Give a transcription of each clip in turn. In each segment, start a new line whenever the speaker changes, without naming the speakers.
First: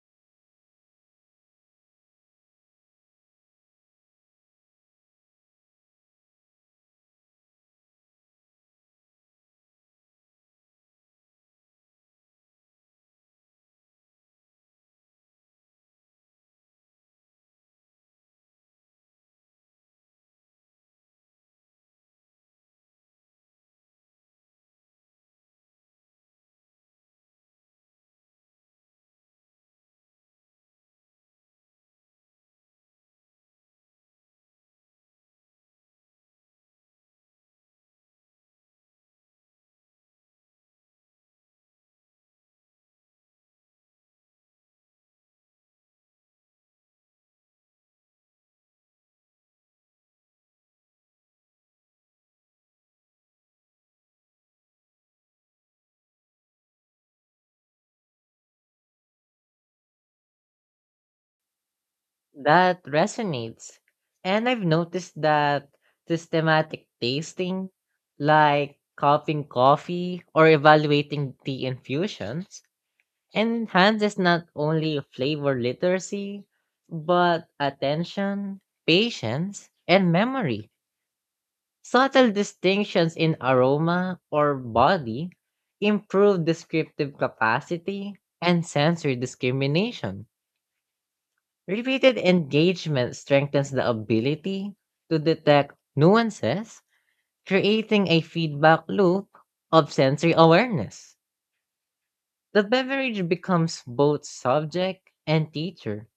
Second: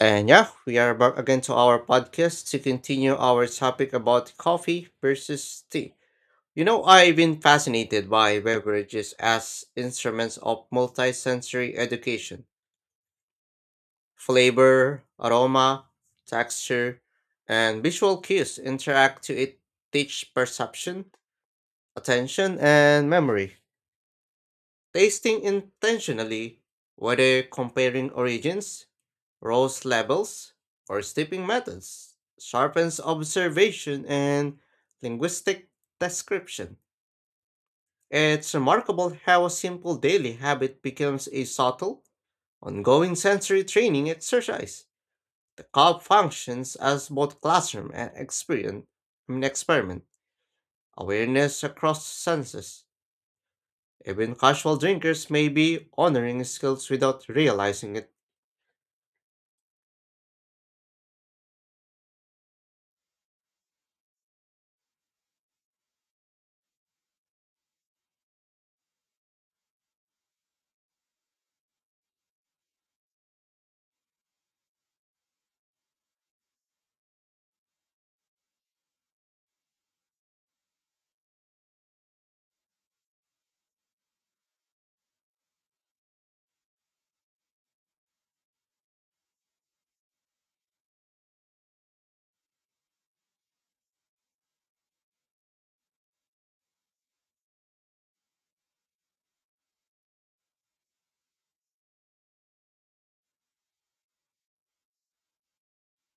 And yeah, we are back again to our podcast to continue our topic about coffee versus tea. You know, I've been fascinated by beverages as instruments of multisensory education. Flavor, aroma, texture, and visual cues interact to it teach perception, attention, and memory. Tasting intentionally, whether comparing origins, Rose levels, or steeping methods sharpens observation and linguistic description. It's remarkable how a simple daily habit becomes a subtle, ongoing sensory training exercise. The cup functions as both classroom and experience, I mean experiment, awareness across senses. Even casual drinkers may be honoring skills without realizing it.
That resonates. And I've noticed that systematic tasting, like cupping coffee or evaluating tea infusions, enhances not only flavor literacy, but attention, patience, and memory. Subtle distinctions in aroma or body improve descriptive capacity and sensory discrimination. Repeated engagement strengthens the ability to detect nuances, creating a feedback loop of sensory awareness. The beverage becomes both subject and teacher,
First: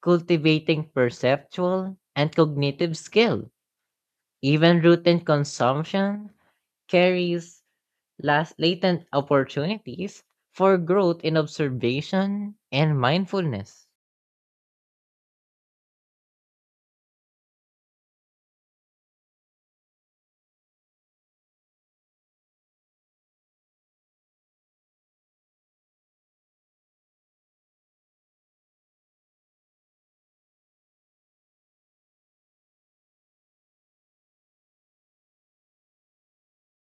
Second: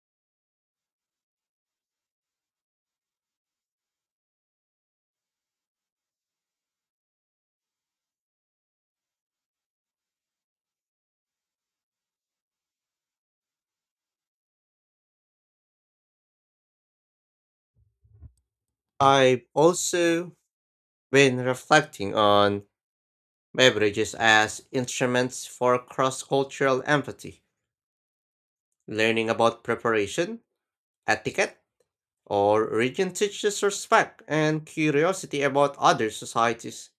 cultivating perceptual and cognitive skill. Even routine consumption carries last latent opportunities for growth in observation and mindfulness.
I've also been reflecting on beverages as instruments for cross cultural empathy. Learning about preparation, etiquette, or region teaches respect and curiosity about other societies.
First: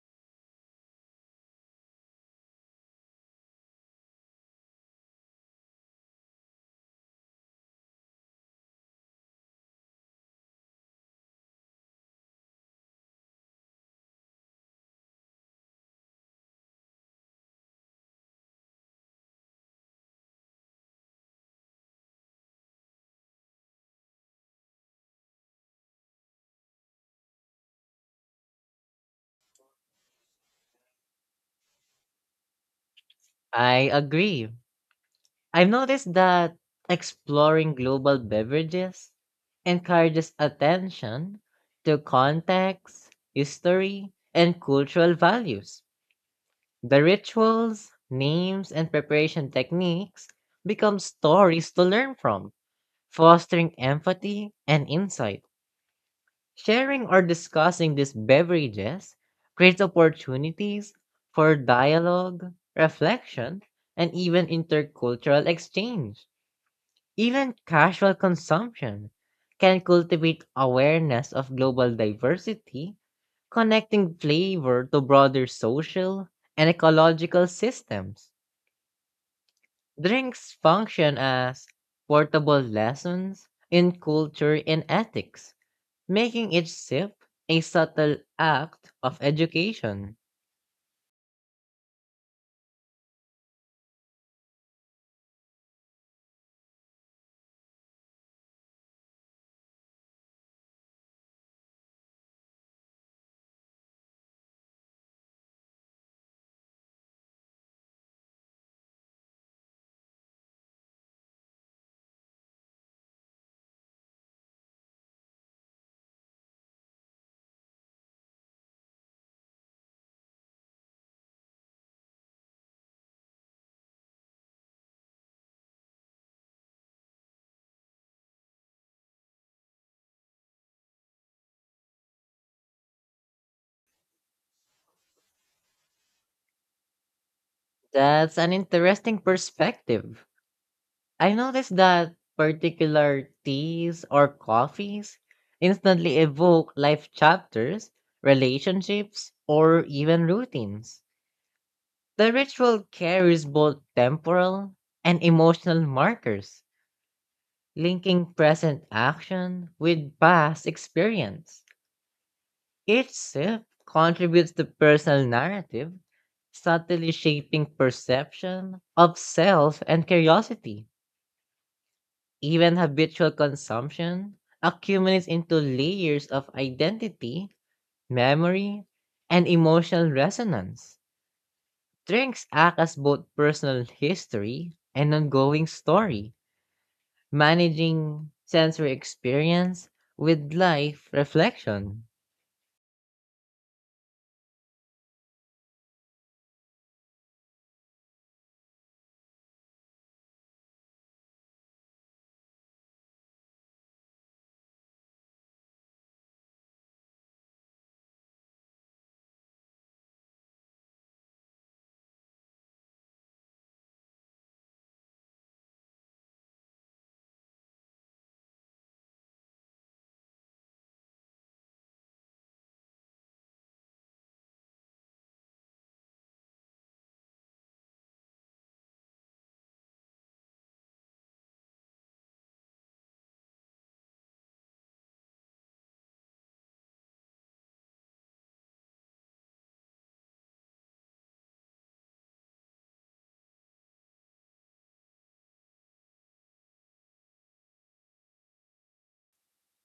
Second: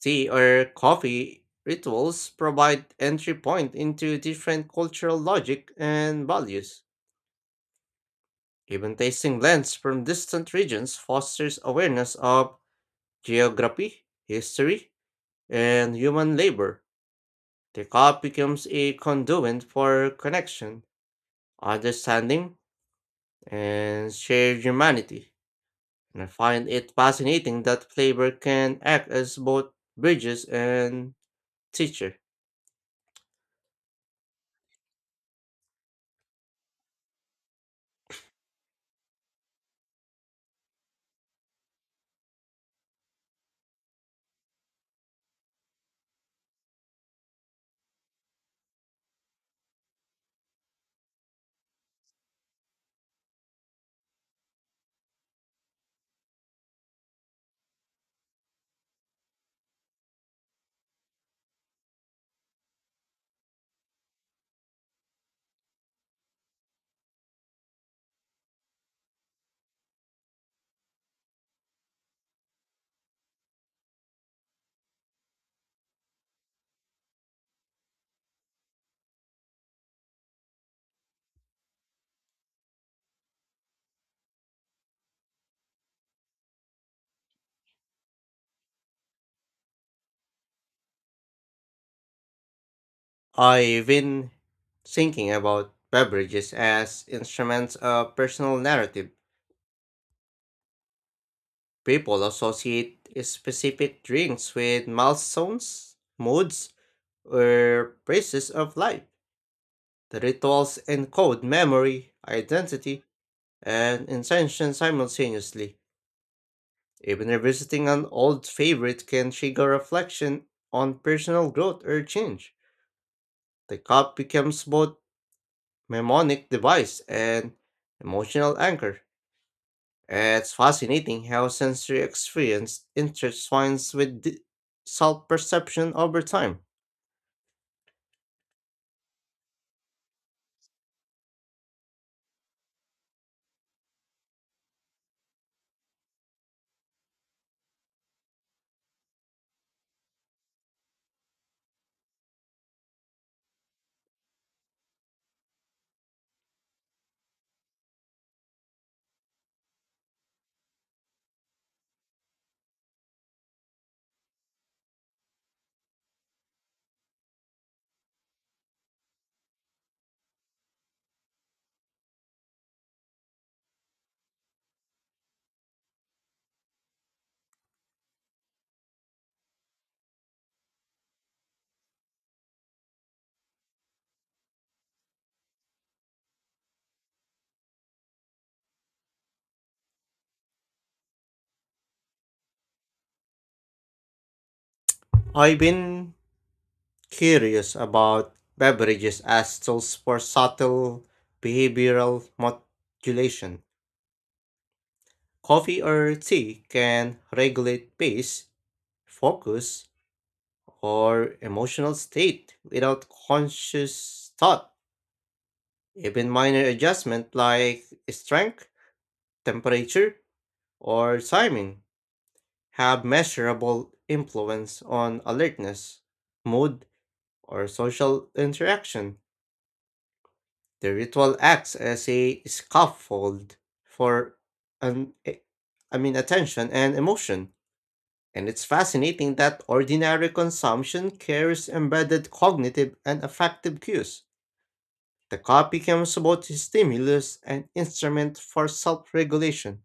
Tea or coffee rituals provide entry point into different cultural logic and values. Even tasting blends from distant regions fosters awareness of geography, history, and human labor. The cup becomes a conduit for connection, understanding, and shared humanity. And I find it fascinating that flavor can act as both bridges and teacher.
I agree. I've noticed that exploring global beverages encourages attention to context, history, and cultural values. The rituals, names, and preparation techniques become stories to learn from, fostering empathy and insight. Sharing or discussing these beverages creates opportunities for dialogue, reflection, and even intercultural exchange. Even casual consumption can cultivate awareness of global diversity, connecting flavor to broader social and ecological systems. Drinks function as portable lessons in culture and ethics, making each sip a subtle act of education.
I've been thinking about beverages as instruments of personal narrative. People associate specific drinks with milestones, moods, or phases of life. The rituals encode memory, identity, and intention simultaneously. Even revisiting an old favorite can trigger reflection on personal growth or change. The cup becomes both mnemonic device and emotional anchor. It's fascinating how sensory experience intertwines with the self-perception over time.
That's an interesting perspective. I noticed that particular teas or coffees instantly evoke life chapters, relationships, or even routines. The ritual carries both temporal and emotional markers, linking present action with past experience. Each sip contributes to personal narrative, subtly shaping perception of self and curiosity. Even habitual consumption accumulates into layers of identity, memory, and emotional resonance. Drinks act as both personal history and ongoing story, managing sensory experience with life reflection.
I've been curious about beverages as tools for subtle behavioral modulation. Coffee or tea can regulate pace, focus, or emotional state without conscious thought. Even minor adjustment like strength, temperature, or timing have measurable influence on alertness, mood, or social interaction. The ritual acts as a scaffold for an eh, I mean attention and emotion. And it's fascinating that ordinary consumption carries embedded cognitive and affective cues. The cop becomes both a stimulus and instrument for self regulation.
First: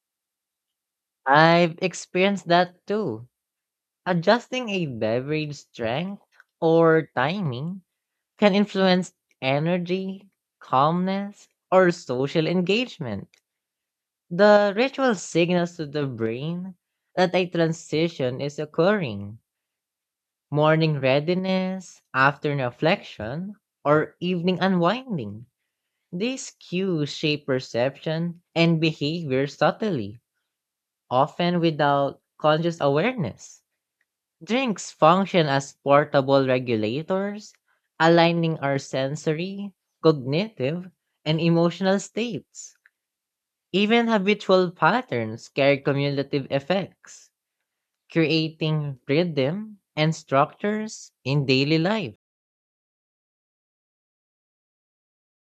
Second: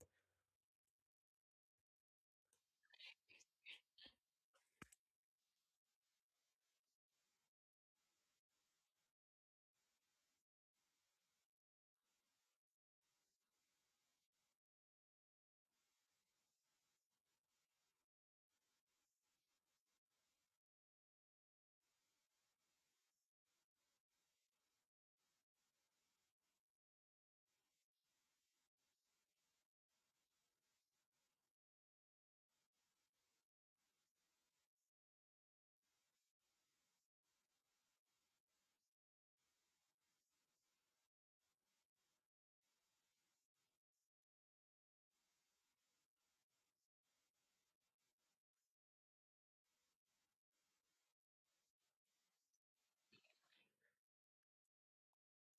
I've experienced that too. Adjusting a beverage strength or timing can influence energy, calmness, or social engagement. The ritual signals to the brain that a transition is occurring. Morning readiness, afternoon reflection, or evening unwinding. These cues shape perception and behavior subtly, often without conscious awareness. Drinks function as portable regulators, aligning our sensory, cognitive, and emotional states. Even habitual patterns carry cumulative effects, creating rhythm and structures in daily life.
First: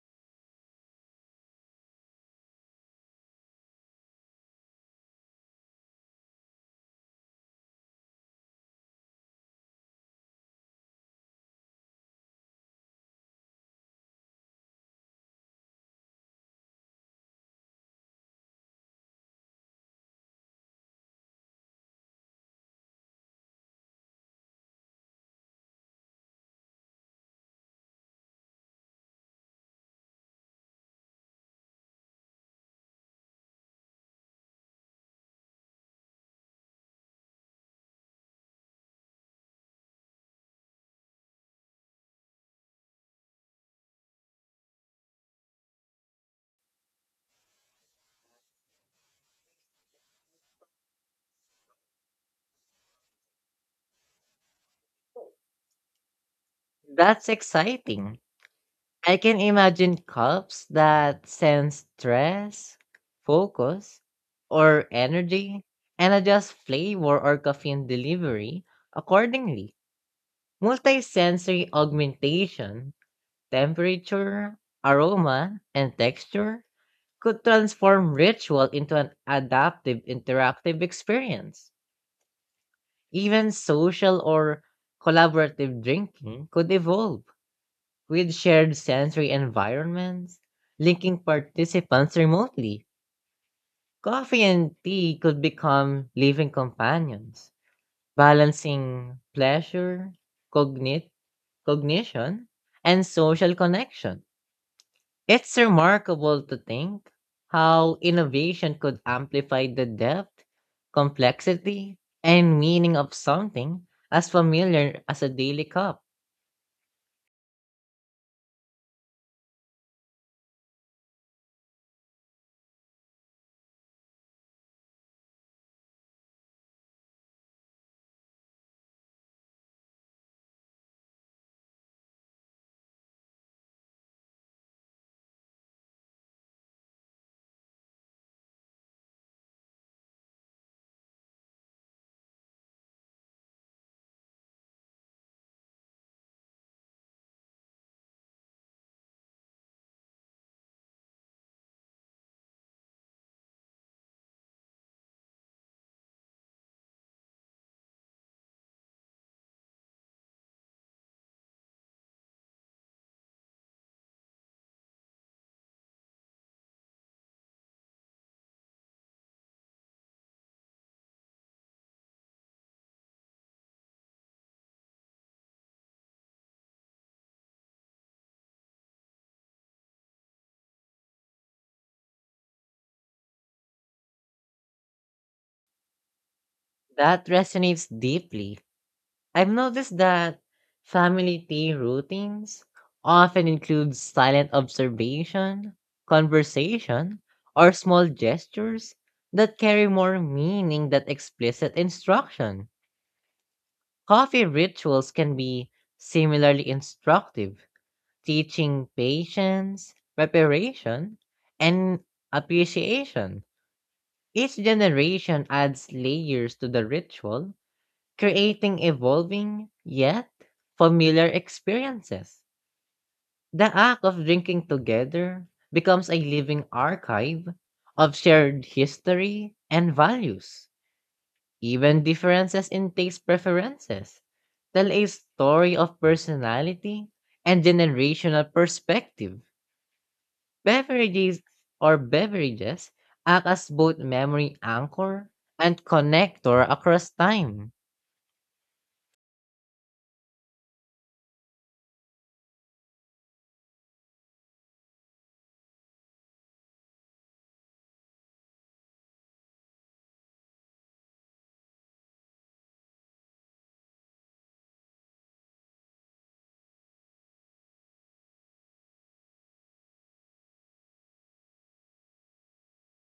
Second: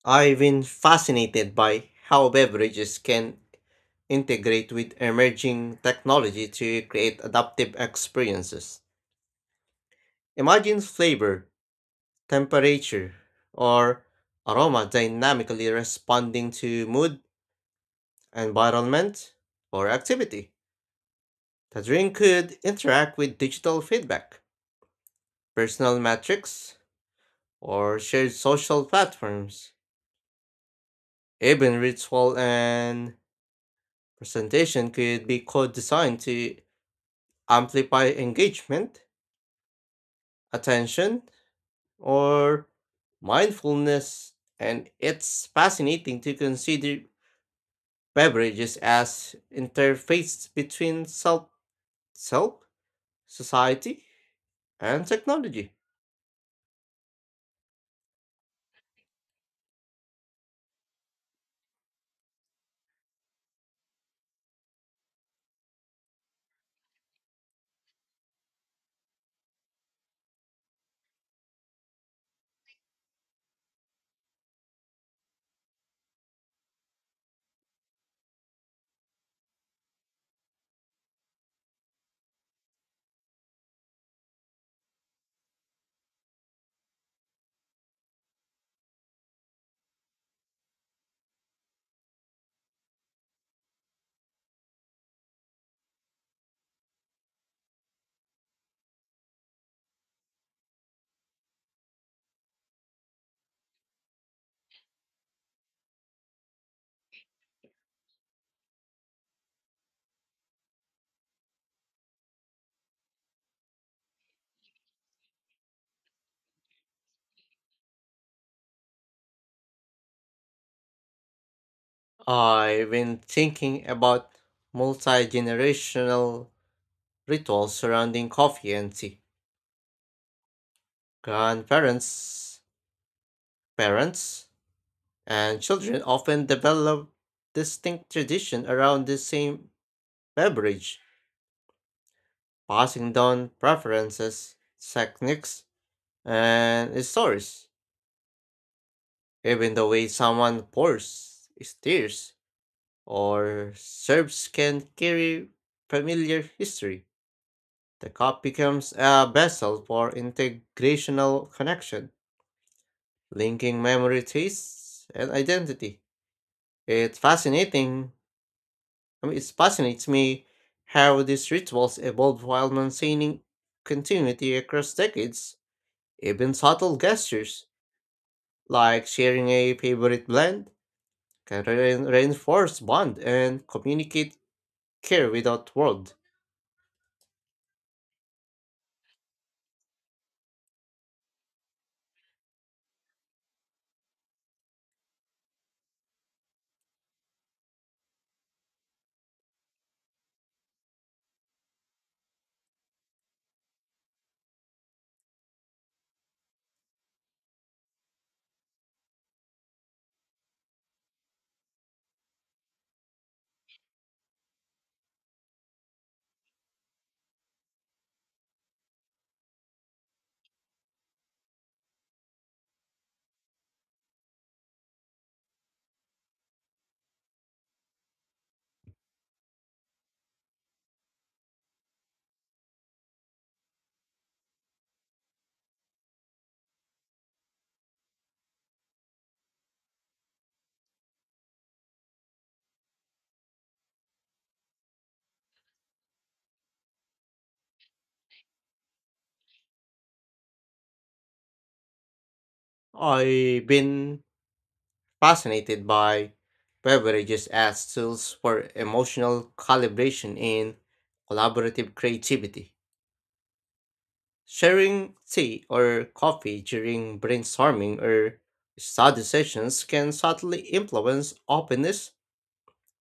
I've been fascinated by how beverages can integrate with emerging technology to create adaptive experiences. Imagine flavor, temperature, or aroma dynamically responding to mood, environment, or activity. The drink could interact with digital feedback, personal metrics, or shared social platforms. Even ritual and presentation could be co-designed to amplify engagement, attention, or mindfulness, and it's fascinating to consider beverages as interface between self, society, and technology.
That's exciting. I can imagine cups that sense stress, focus, or energy and adjust flavor or caffeine delivery accordingly. Multisensory augmentation, temperature, aroma, and texture could transform ritual into an adaptive interactive experience. Even social or collaborative drinking could evolve with shared sensory environments, linking participants remotely. Coffee and tea could become living companions, balancing pleasure, cognit- cognition, and social connection. It's remarkable to think how innovation could amplify the depth, complexity, and meaning of something as familiar as a daily cup.
I've been thinking about multi-generational rituals surrounding coffee and tea. Grandparents, parents, and children often develop distinct tradition around the same beverage, passing down preferences, techniques, and stories. Even the way someone pours, steers, or serves can carry familiar history. The cup becomes a vessel for integrational connection, linking memory, tastes, and identity. It's fascinating, I mean, it fascinates me how these rituals evolve while maintaining continuity across decades. Even subtle gestures, like sharing a favorite blend, can reinforce bond and communicate care without words.
That resonates deeply. I've noticed that family tea routines often include silent observation, conversation, or small gestures that carry more meaning than explicit instruction. Coffee rituals can be similarly instructive, teaching patience, preparation, and appreciation. Each generation adds layers to the ritual, creating evolving yet familiar experiences. The act of drinking together becomes a living archive of shared history and values. Even differences in taste preferences tell a story of personality and generational perspective. Beverages beverages act as both memory anchor and connector across time.
I've been fascinated by beverages as tools for emotional calibration in collaborative creativity. Sharing tea or coffee during brainstorming or study sessions can subtly influence openness,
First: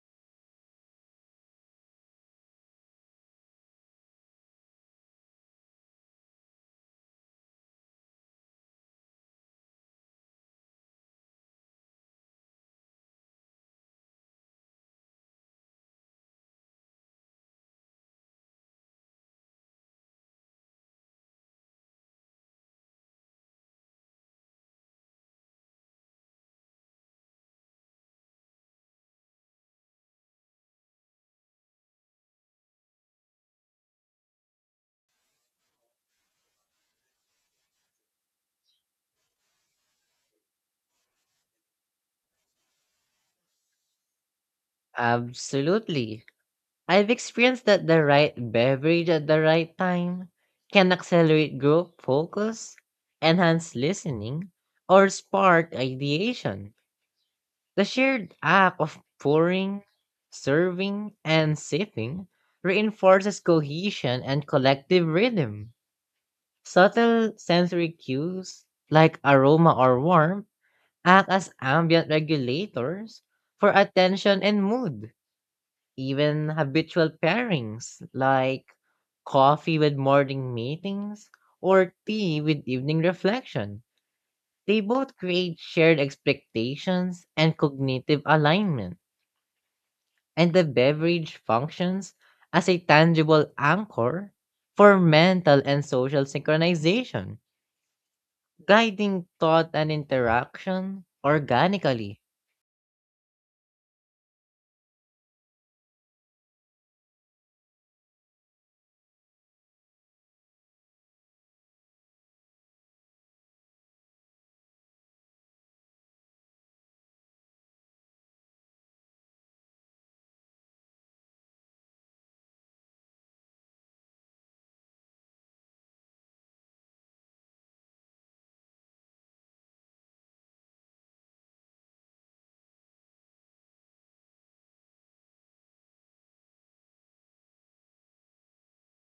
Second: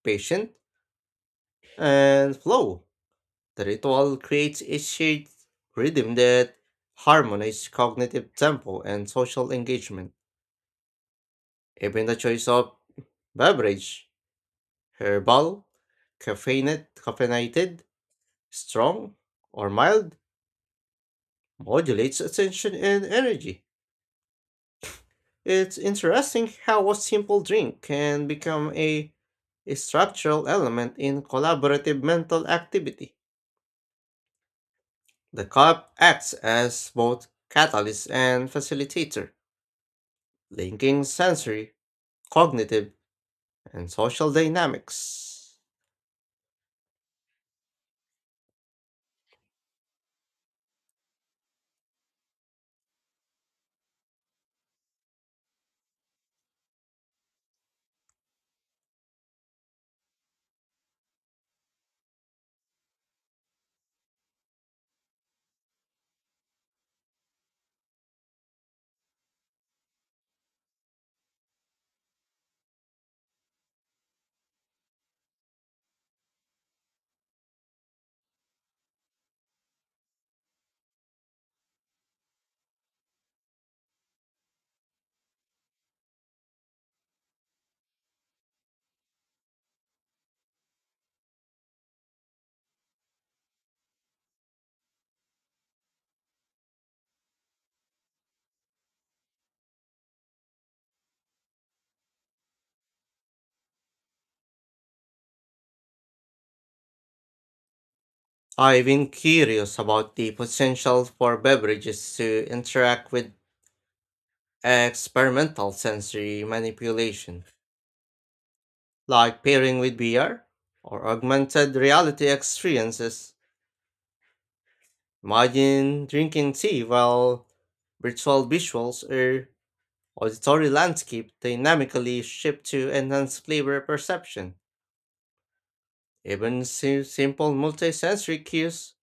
patience, and flow. The ritual creates a shared rhythm that harmonizes cognitive tempo and social engagement. Even the choice of beverage, herbal, caffeinated, strong, or mild, modulates attention and energy. It's interesting how a simple drink can become a structural element in collaborative mental activity. The cup acts as both catalyst and facilitator, linking sensory, cognitive, and social dynamics.
Absolutely. I've experienced that the right beverage at the right time can accelerate group focus, enhance listening, or spark ideation. The shared act of pouring, serving, and sipping reinforces cohesion and collective rhythm. Subtle sensory cues, like aroma or warmth, act as ambient regulators for attention and mood. Even habitual pairings, like coffee with morning meetings or tea with evening reflection, they both create shared expectations and cognitive alignment. And the beverage functions as a tangible anchor for mental and social synchronization, guiding thought and interaction organically.
I've been curious about the potential for beverages to interact with experimental sensory manipulation, like pairing with VR or augmented reality experiences. Imagine drinking tea while virtual visuals or auditory landscape dynamically shift to enhance flavor perception. Even simple multisensory cues,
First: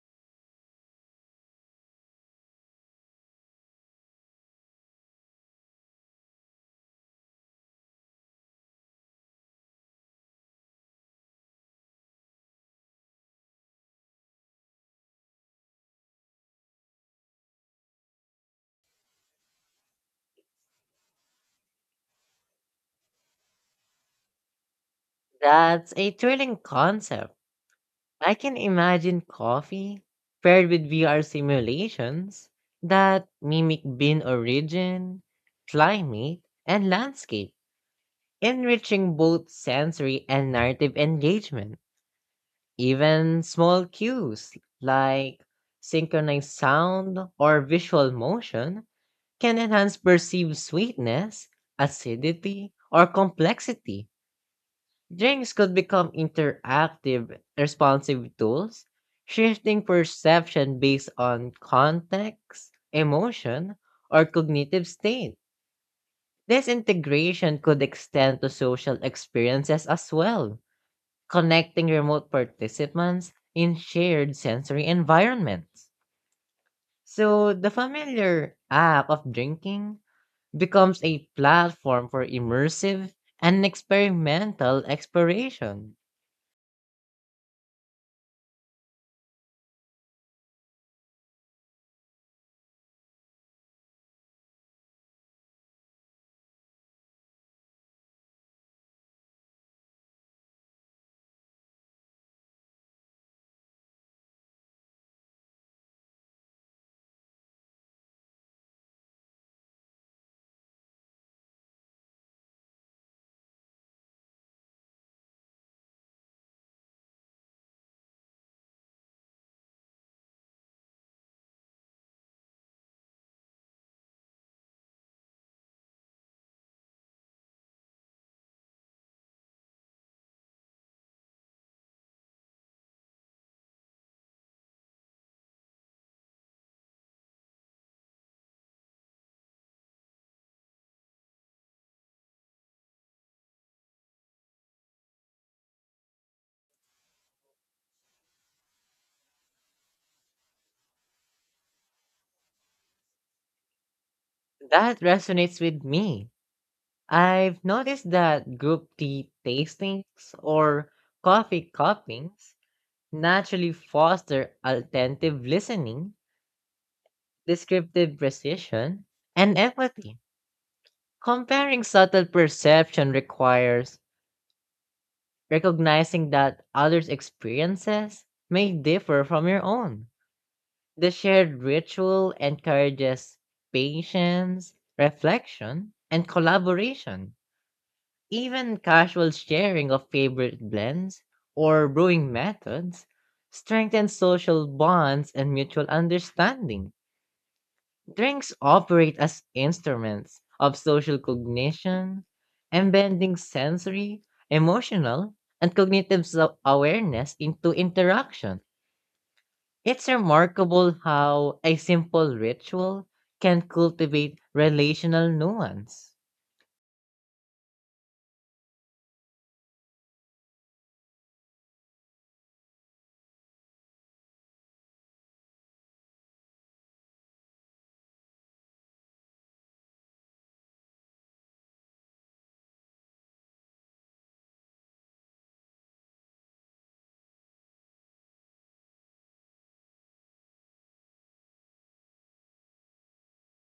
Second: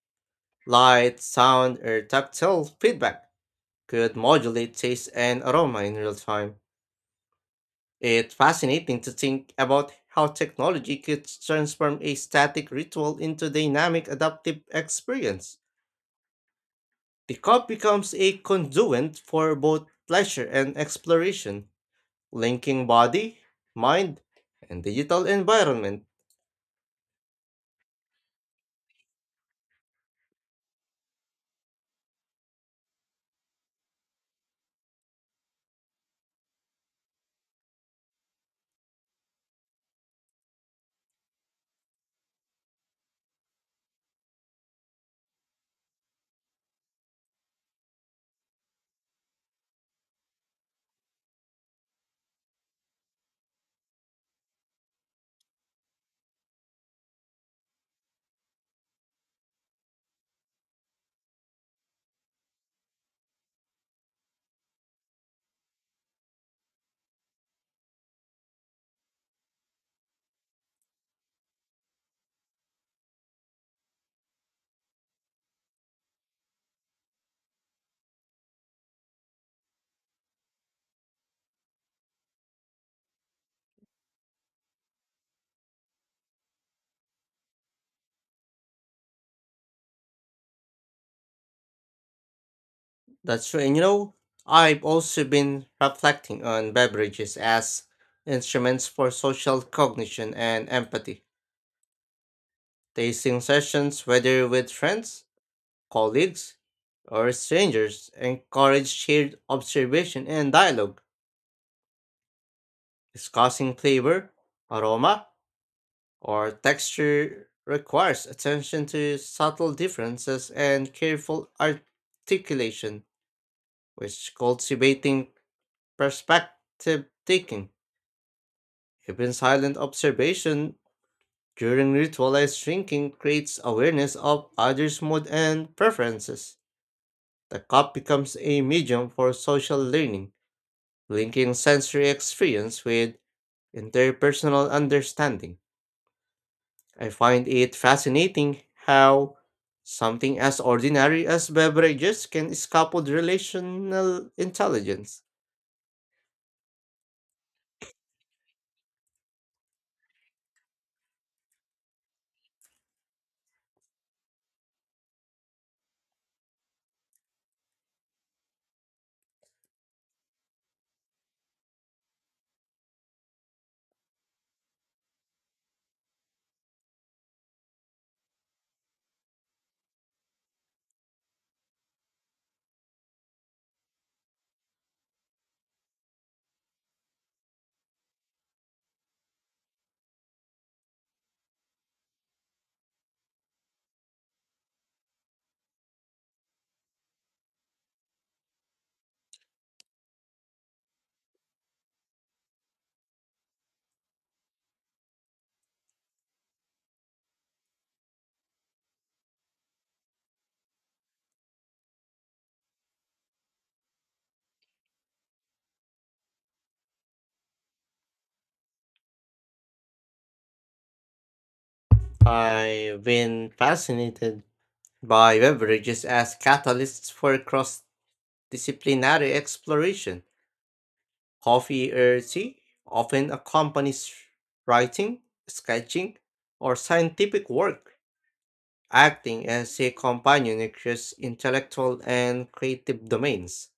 light, sound, or tactile feedback could modulate taste and aroma in real time. It's fascinating to think about how technology could transform a static ritual into dynamic adaptive experience. The cup becomes a conduit for both pleasure and exploration, linking body, mind, and digital
That's
environment.
a thrilling concept. I can imagine coffee paired with VR simulations that mimic bean origin, climate, and landscape, enriching both sensory and narrative engagement. Even small cues like synchronized sound or visual motion can enhance perceived sweetness, acidity, or complexity. Drinks could become interactive, responsive tools, shifting perception based on context, emotion, or cognitive state. This integration could extend to social experiences as well, connecting remote participants in shared sensory environments. So the familiar act of drinking becomes a platform for immersive and experimental exploration.
That's right. And you know, I've also been reflecting on beverages as instruments for social cognition and empathy. Tasting sessions, whether with friends, colleagues, or strangers, encourage shared observation and dialogue. Discussing flavor, aroma, or texture requires attention to subtle differences and careful articulation, which cultivating perspective taking. Even silent observation during ritualized drinking creates awareness of others' mood and preferences. The cup becomes a medium for social learning, linking sensory experience with interpersonal understanding. I find it fascinating how something as ordinary as beverages can scaffold relational
That
intelligence.
resonates with me. I've noticed that group tea tastings or coffee cuppings naturally foster attentive listening, descriptive precision, and empathy. Comparing subtle perception requires recognizing that others' experiences may differ from your own. The shared ritual encourages patience, reflection, and collaboration. Even casual sharing of favorite blends or brewing methods strengthens social bonds and mutual understanding. Drinks operate as instruments of social cognition, embedding sensory, emotional, and cognitive self awareness into interaction. It's remarkable how a simple ritual can cultivate relational nuance.
I've been fascinated by beverages as catalysts for cross disciplinary exploration. Coffee or tea often accompanies writing, sketching, or scientific work, acting as a companion across intellectual and creative domains.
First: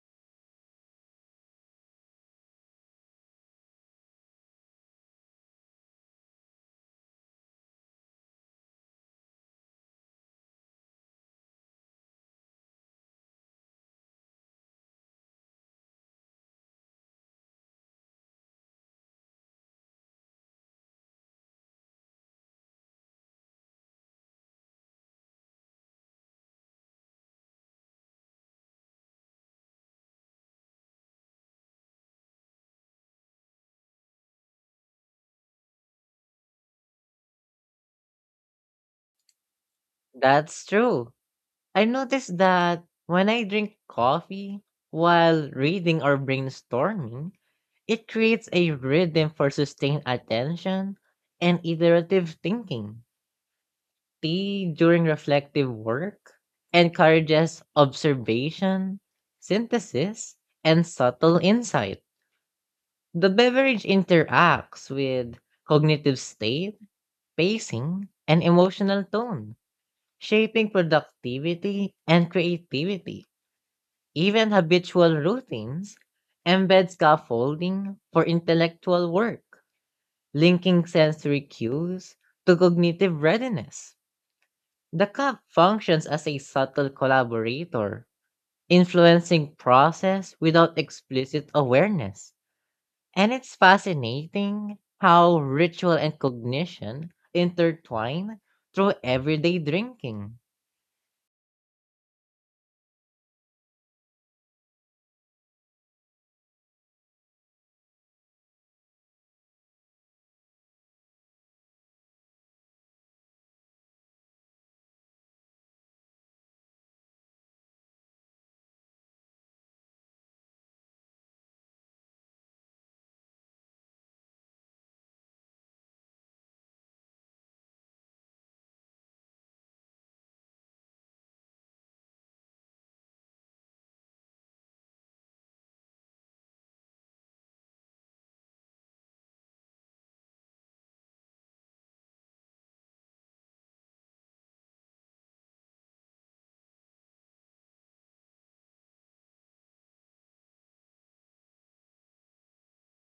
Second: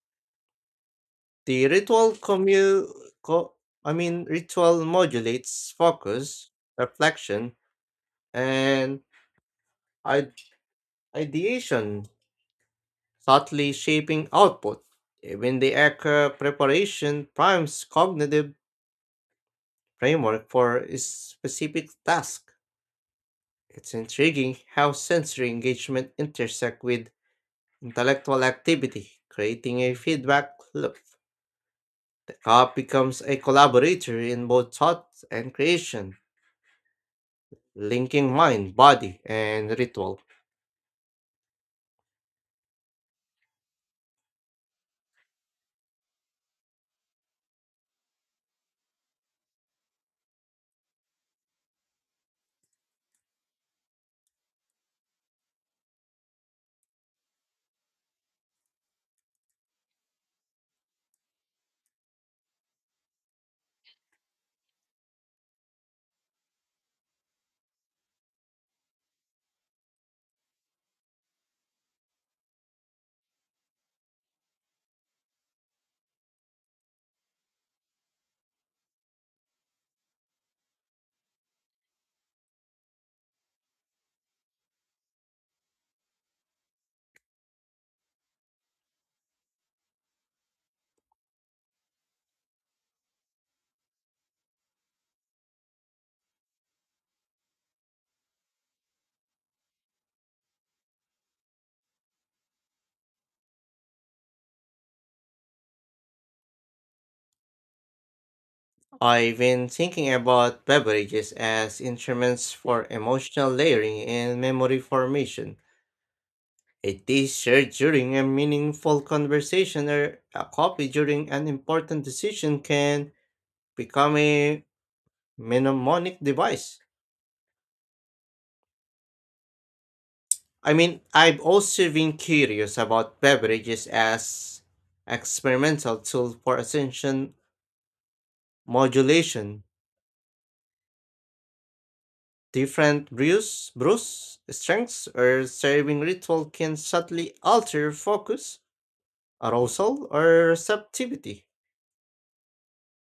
The co- I mean ritual modulates focus, reflection, and id- ideation, subtly shaping output. Even the acre preparation primes cognitive framework for a specific task. It's intriguing how sensory engagement intersect with intellectual activity, creating a feedback loop. The cup becomes a collaborator in both thought and creation, linking mind, body, and ritual.
That's true. I noticed that when I drink coffee while reading or brainstorming, it creates a rhythm for sustained attention and iterative thinking. Tea during reflective work encourages observation, synthesis, and subtle insight. The beverage interacts with cognitive state, pacing, and emotional tone, shaping productivity and creativity. Even habitual routines embed scaffolding for intellectual work, linking sensory cues to cognitive readiness. The cup functions as a subtle collaborator, influencing process without explicit awareness. And it's fascinating how ritual and cognition intertwine through everyday drinking.
I've been thinking about beverages as instruments for emotional layering and memory formation. A tea shared during a meaningful conversation or a coffee during an important decision can become a mnemonic device. I mean, I've also been curious about beverages as experimental tool for attention modulation. Different brews, strengths, or serving ritual can subtly alter focus, arousal, or receptivity.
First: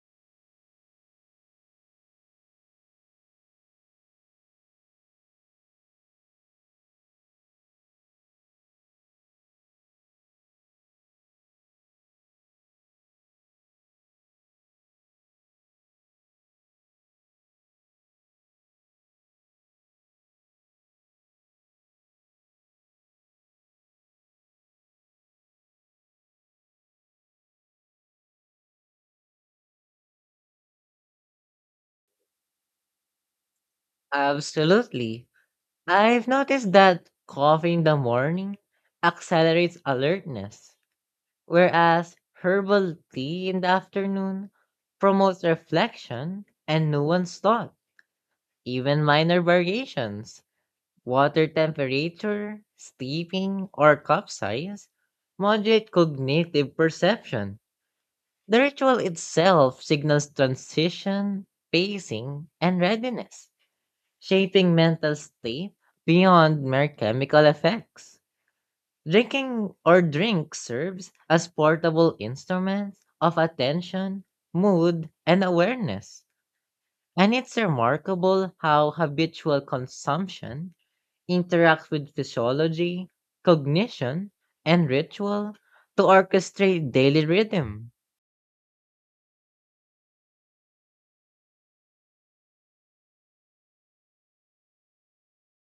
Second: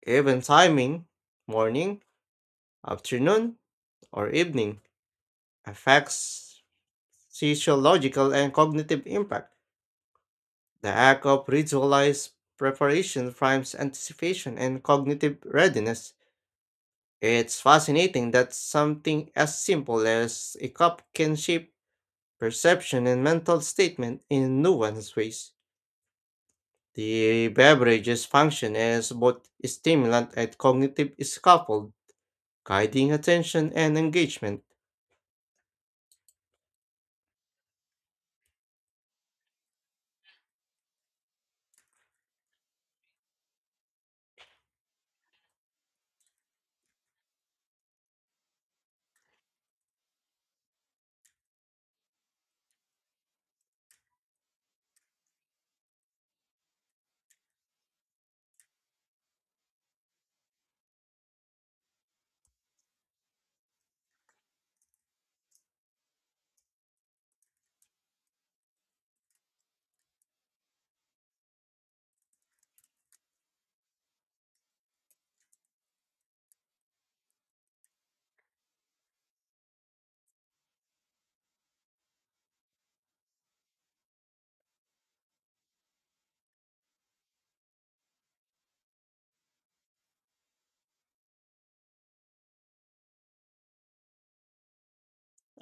Even timing, morning, afternoon, or evening, affects physiological and cognitive impact. The act of ritualized preparation primes anticipation and cognitive readiness. It's fascinating that something as simple as a cup can shape perception and mental statement in nuanced ways. The beverages function as both stimulant and cognitive scaffold, guiding attention and engagement.
Absolutely. I've noticed that coffee in the morning accelerates alertness, whereas herbal tea in the afternoon promotes reflection and nuanced thought, even minor variations. Water temperature, steeping, or cup size modulate cognitive perception. The ritual itself signals transition, pacing, and readiness, shaping mental state beyond mere chemical effects. Drink serves as portable instruments of attention, mood, and awareness. And it's remarkable how habitual consumption interacts with physiology, cognition, and ritual to orchestrate daily rhythm.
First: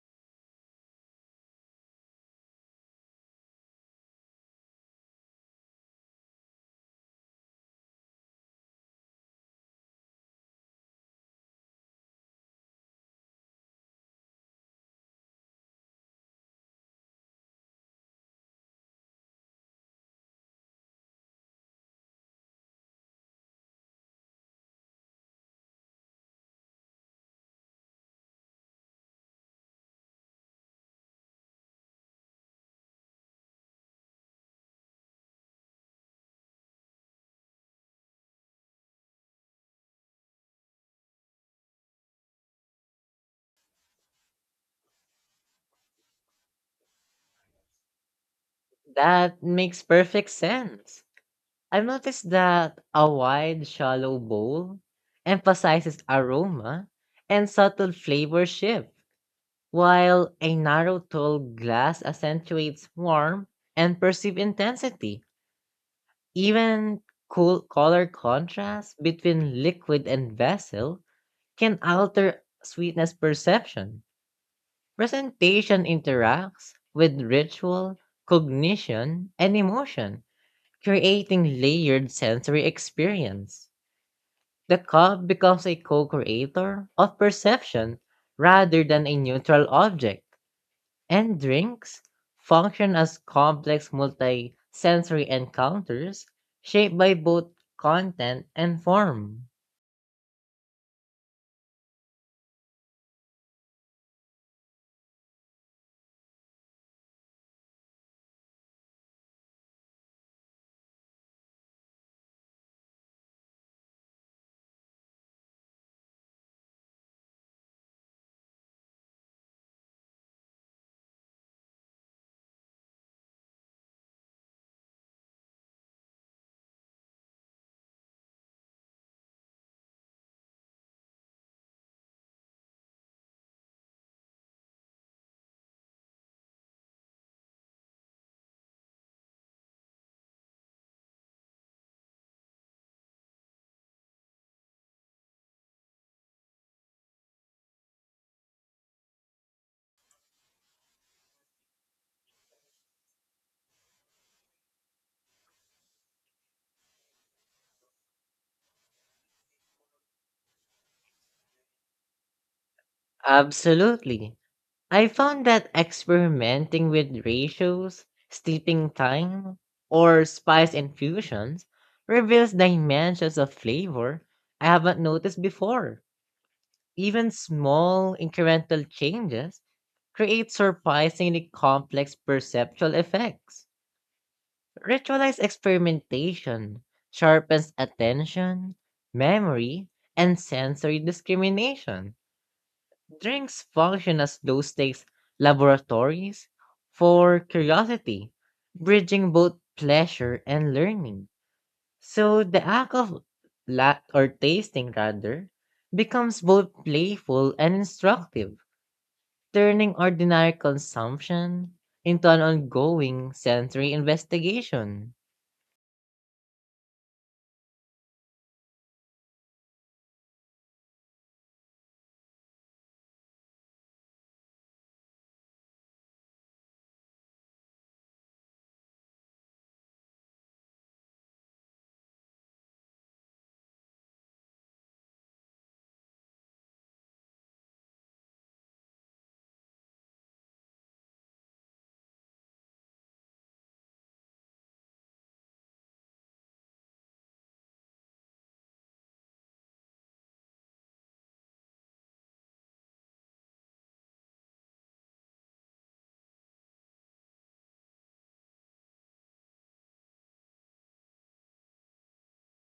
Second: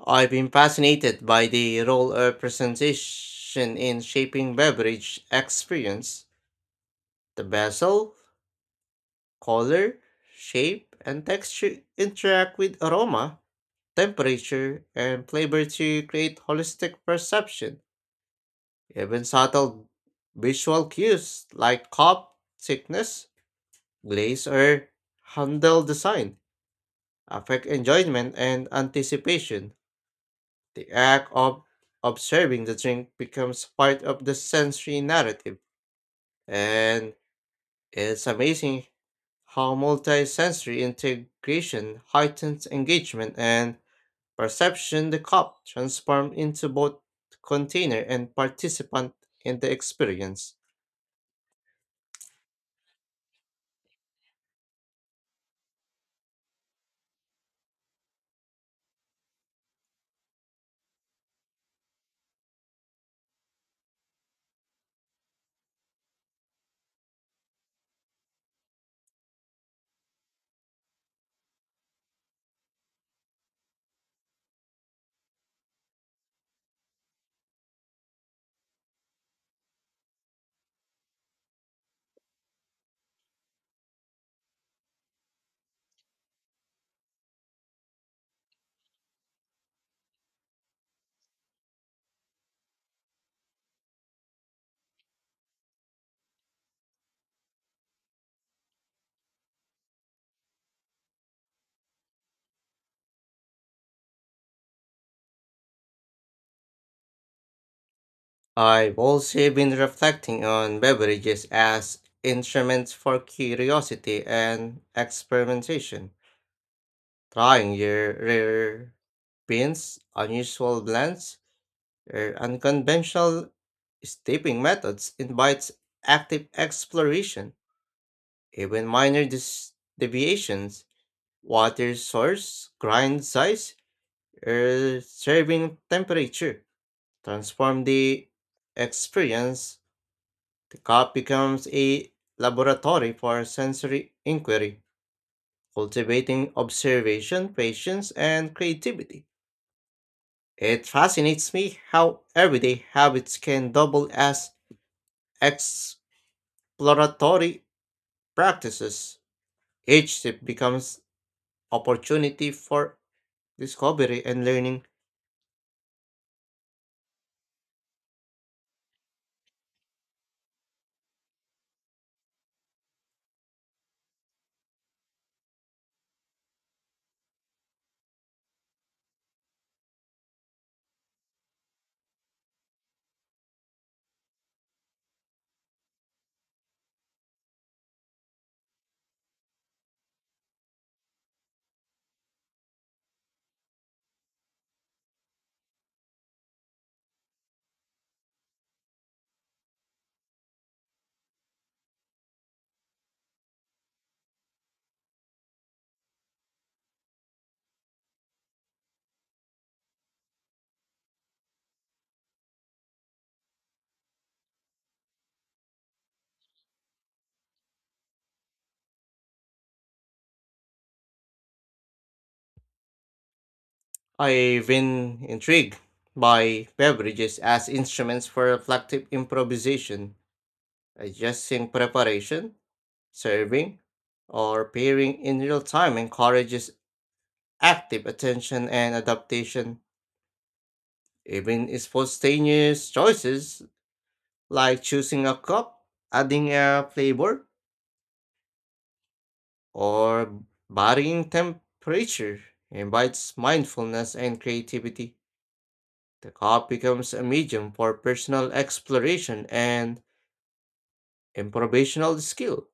I've been fascinated by the role of presentation in shaping beverage experience. The vessel, color, shape, and texture interact with aroma, temperature, and flavor to create holistic perception. Even subtle visual cues like cup thickness, glaze, or handle design affect enjoyment and anticipation. The act of observing the drink becomes part of the sensory narrative, and it's amazing how multi-sensory integration heightens engagement and perception. The cup transforms into both container and participant
That
in the
makes perfect
experience.
sense. I've noticed that a wide, shallow bowl emphasizes aroma and subtle flavor shift, while a narrow, tall glass accentuates warmth and perceived intensity. Even cool color contrast between liquid and vessel can alter sweetness perception. Presentation interacts with ritual, cognition, and emotion, creating layered sensory experience. The cup becomes a co creator of perception rather than a neutral object, and drinks function as complex multi sensory encounters shaped by both content and form.
I've also been reflecting on beverages as instruments for curiosity and experimentation. Trying your rare beans, unusual blends, or unconventional steeping methods invites active exploration. Even minor deviations, water source, grind size, or serving temperature transform the experience. The cup becomes a laboratory for sensory inquiry, cultivating observation, patience, and creativity. It fascinates me how everyday habits can double as exploratory practices. Each sip becomes opportunity for discovery
Absolutely.
and learning.
I found that experimenting with ratios, steeping time, or spice infusions reveals dimensions of flavor I haven't noticed before. Even small incremental changes create surprisingly complex perceptual effects. Ritualized experimentation sharpens attention, memory, and sensory discrimination. Drinks function as low stakes laboratories for curiosity, bridging both pleasure and learning. So the act of la- or tasting rather becomes both playful and instructive, turning ordinary consumption into an ongoing sensory investigation.
I've been intrigued by beverages as instruments for reflective improvisation. Adjusting preparation, serving, or pairing in real time encourages active attention and adaptation. Even spontaneous choices like choosing a cup, adding a flavor, or varying temperature invites mindfulness and creativity. The cup becomes a medium for personal exploration and improvisational skill.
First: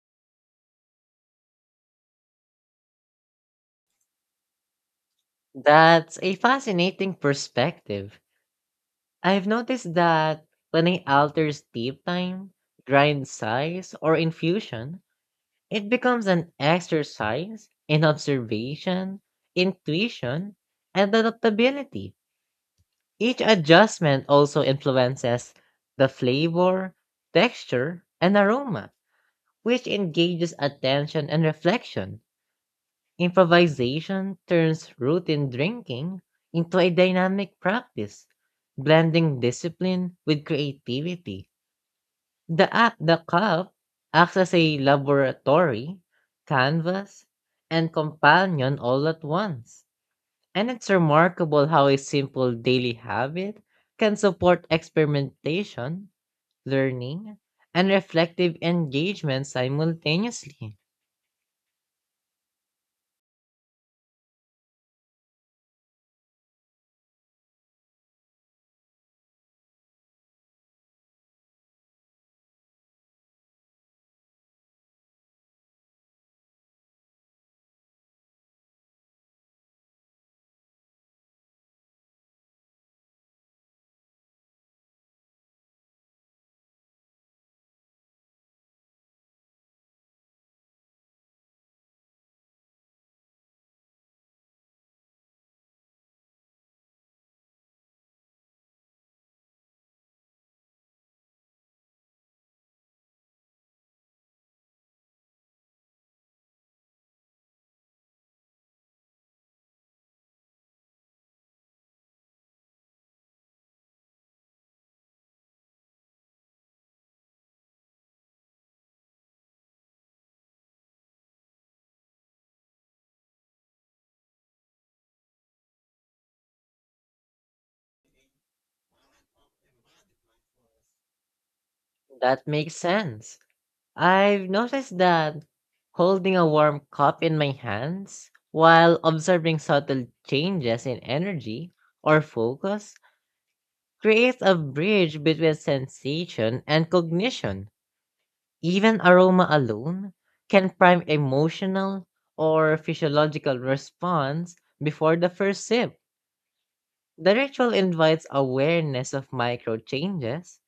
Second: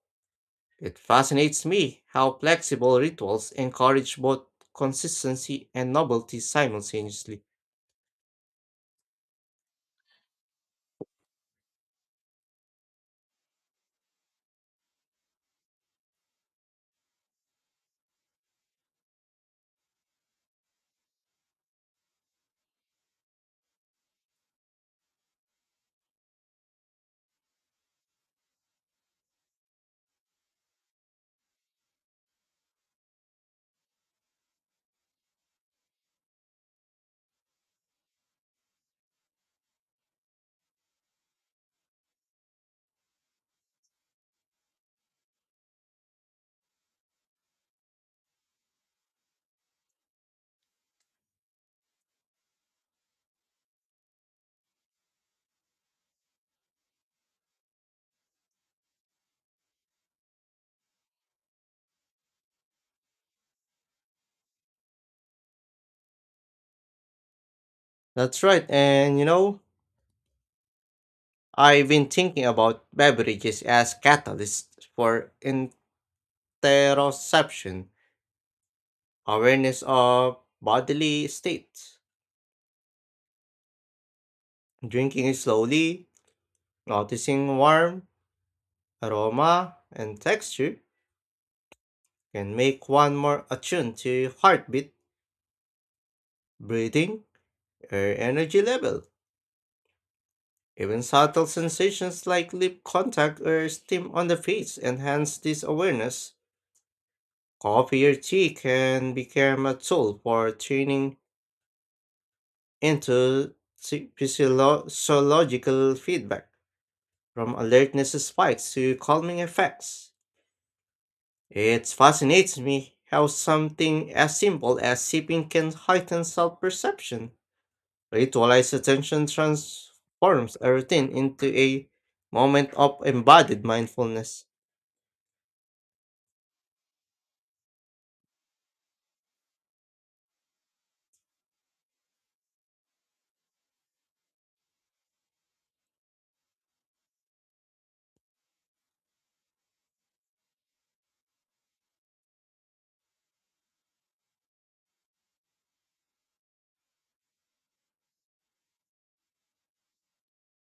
It fascinates me how flexible rituals encourage both consistency and
That's a
novelty
fascinating
simultaneously.
perspective. I've noticed that when I alter steep time, grind size, or infusion, it becomes an exercise in observation, intuition, and adaptability. Each adjustment also influences the flavor, texture, and aroma, which engages attention and reflection. Improvisation turns routine drinking into a dynamic practice, blending discipline with creativity. The cup acts as a laboratory, canvas, and companion all at once. And it's remarkable how a simple daily habit can support experimentation, learning, and reflective engagement simultaneously.
That's right, and you know, I've been thinking about beverages as catalysts for interoception, awareness of bodily states. Drinking it slowly, noticing warmth, aroma, and texture can make one more attuned to heartbeat, breathing, or energy level. Even subtle sensations like lip contact or steam on the face enhance this awareness. Coffee or tea can become a tool for tuning into physiological feedback, from alertness spikes to calming effects. It fascinates me how something as simple as sipping can heighten self perception. Ritualized attention transforms a routine into a
That
moment
makes
of
sense.
embodied
I've
mindfulness.
noticed that holding a warm cup in my hands while observing subtle changes in energy or focus creates a bridge between sensation and cognition. Even aroma alone can prime emotional or physiological response before the first sip. The ritual invites awareness of micro changes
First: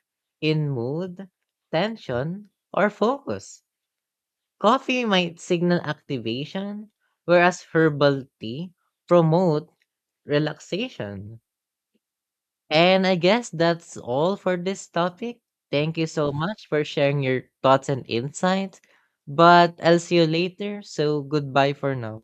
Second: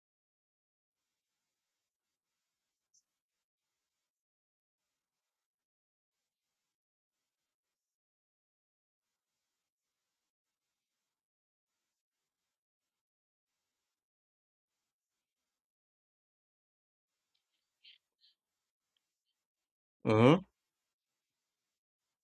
in mood, tension, or focus. Coffee might signal activation, whereas herbal tea promote relaxation. And I guess that's all for this topic. Thank you so much for sharing your thoughts and insights. But I'll see you
Mhm.
later. So goodbye for now.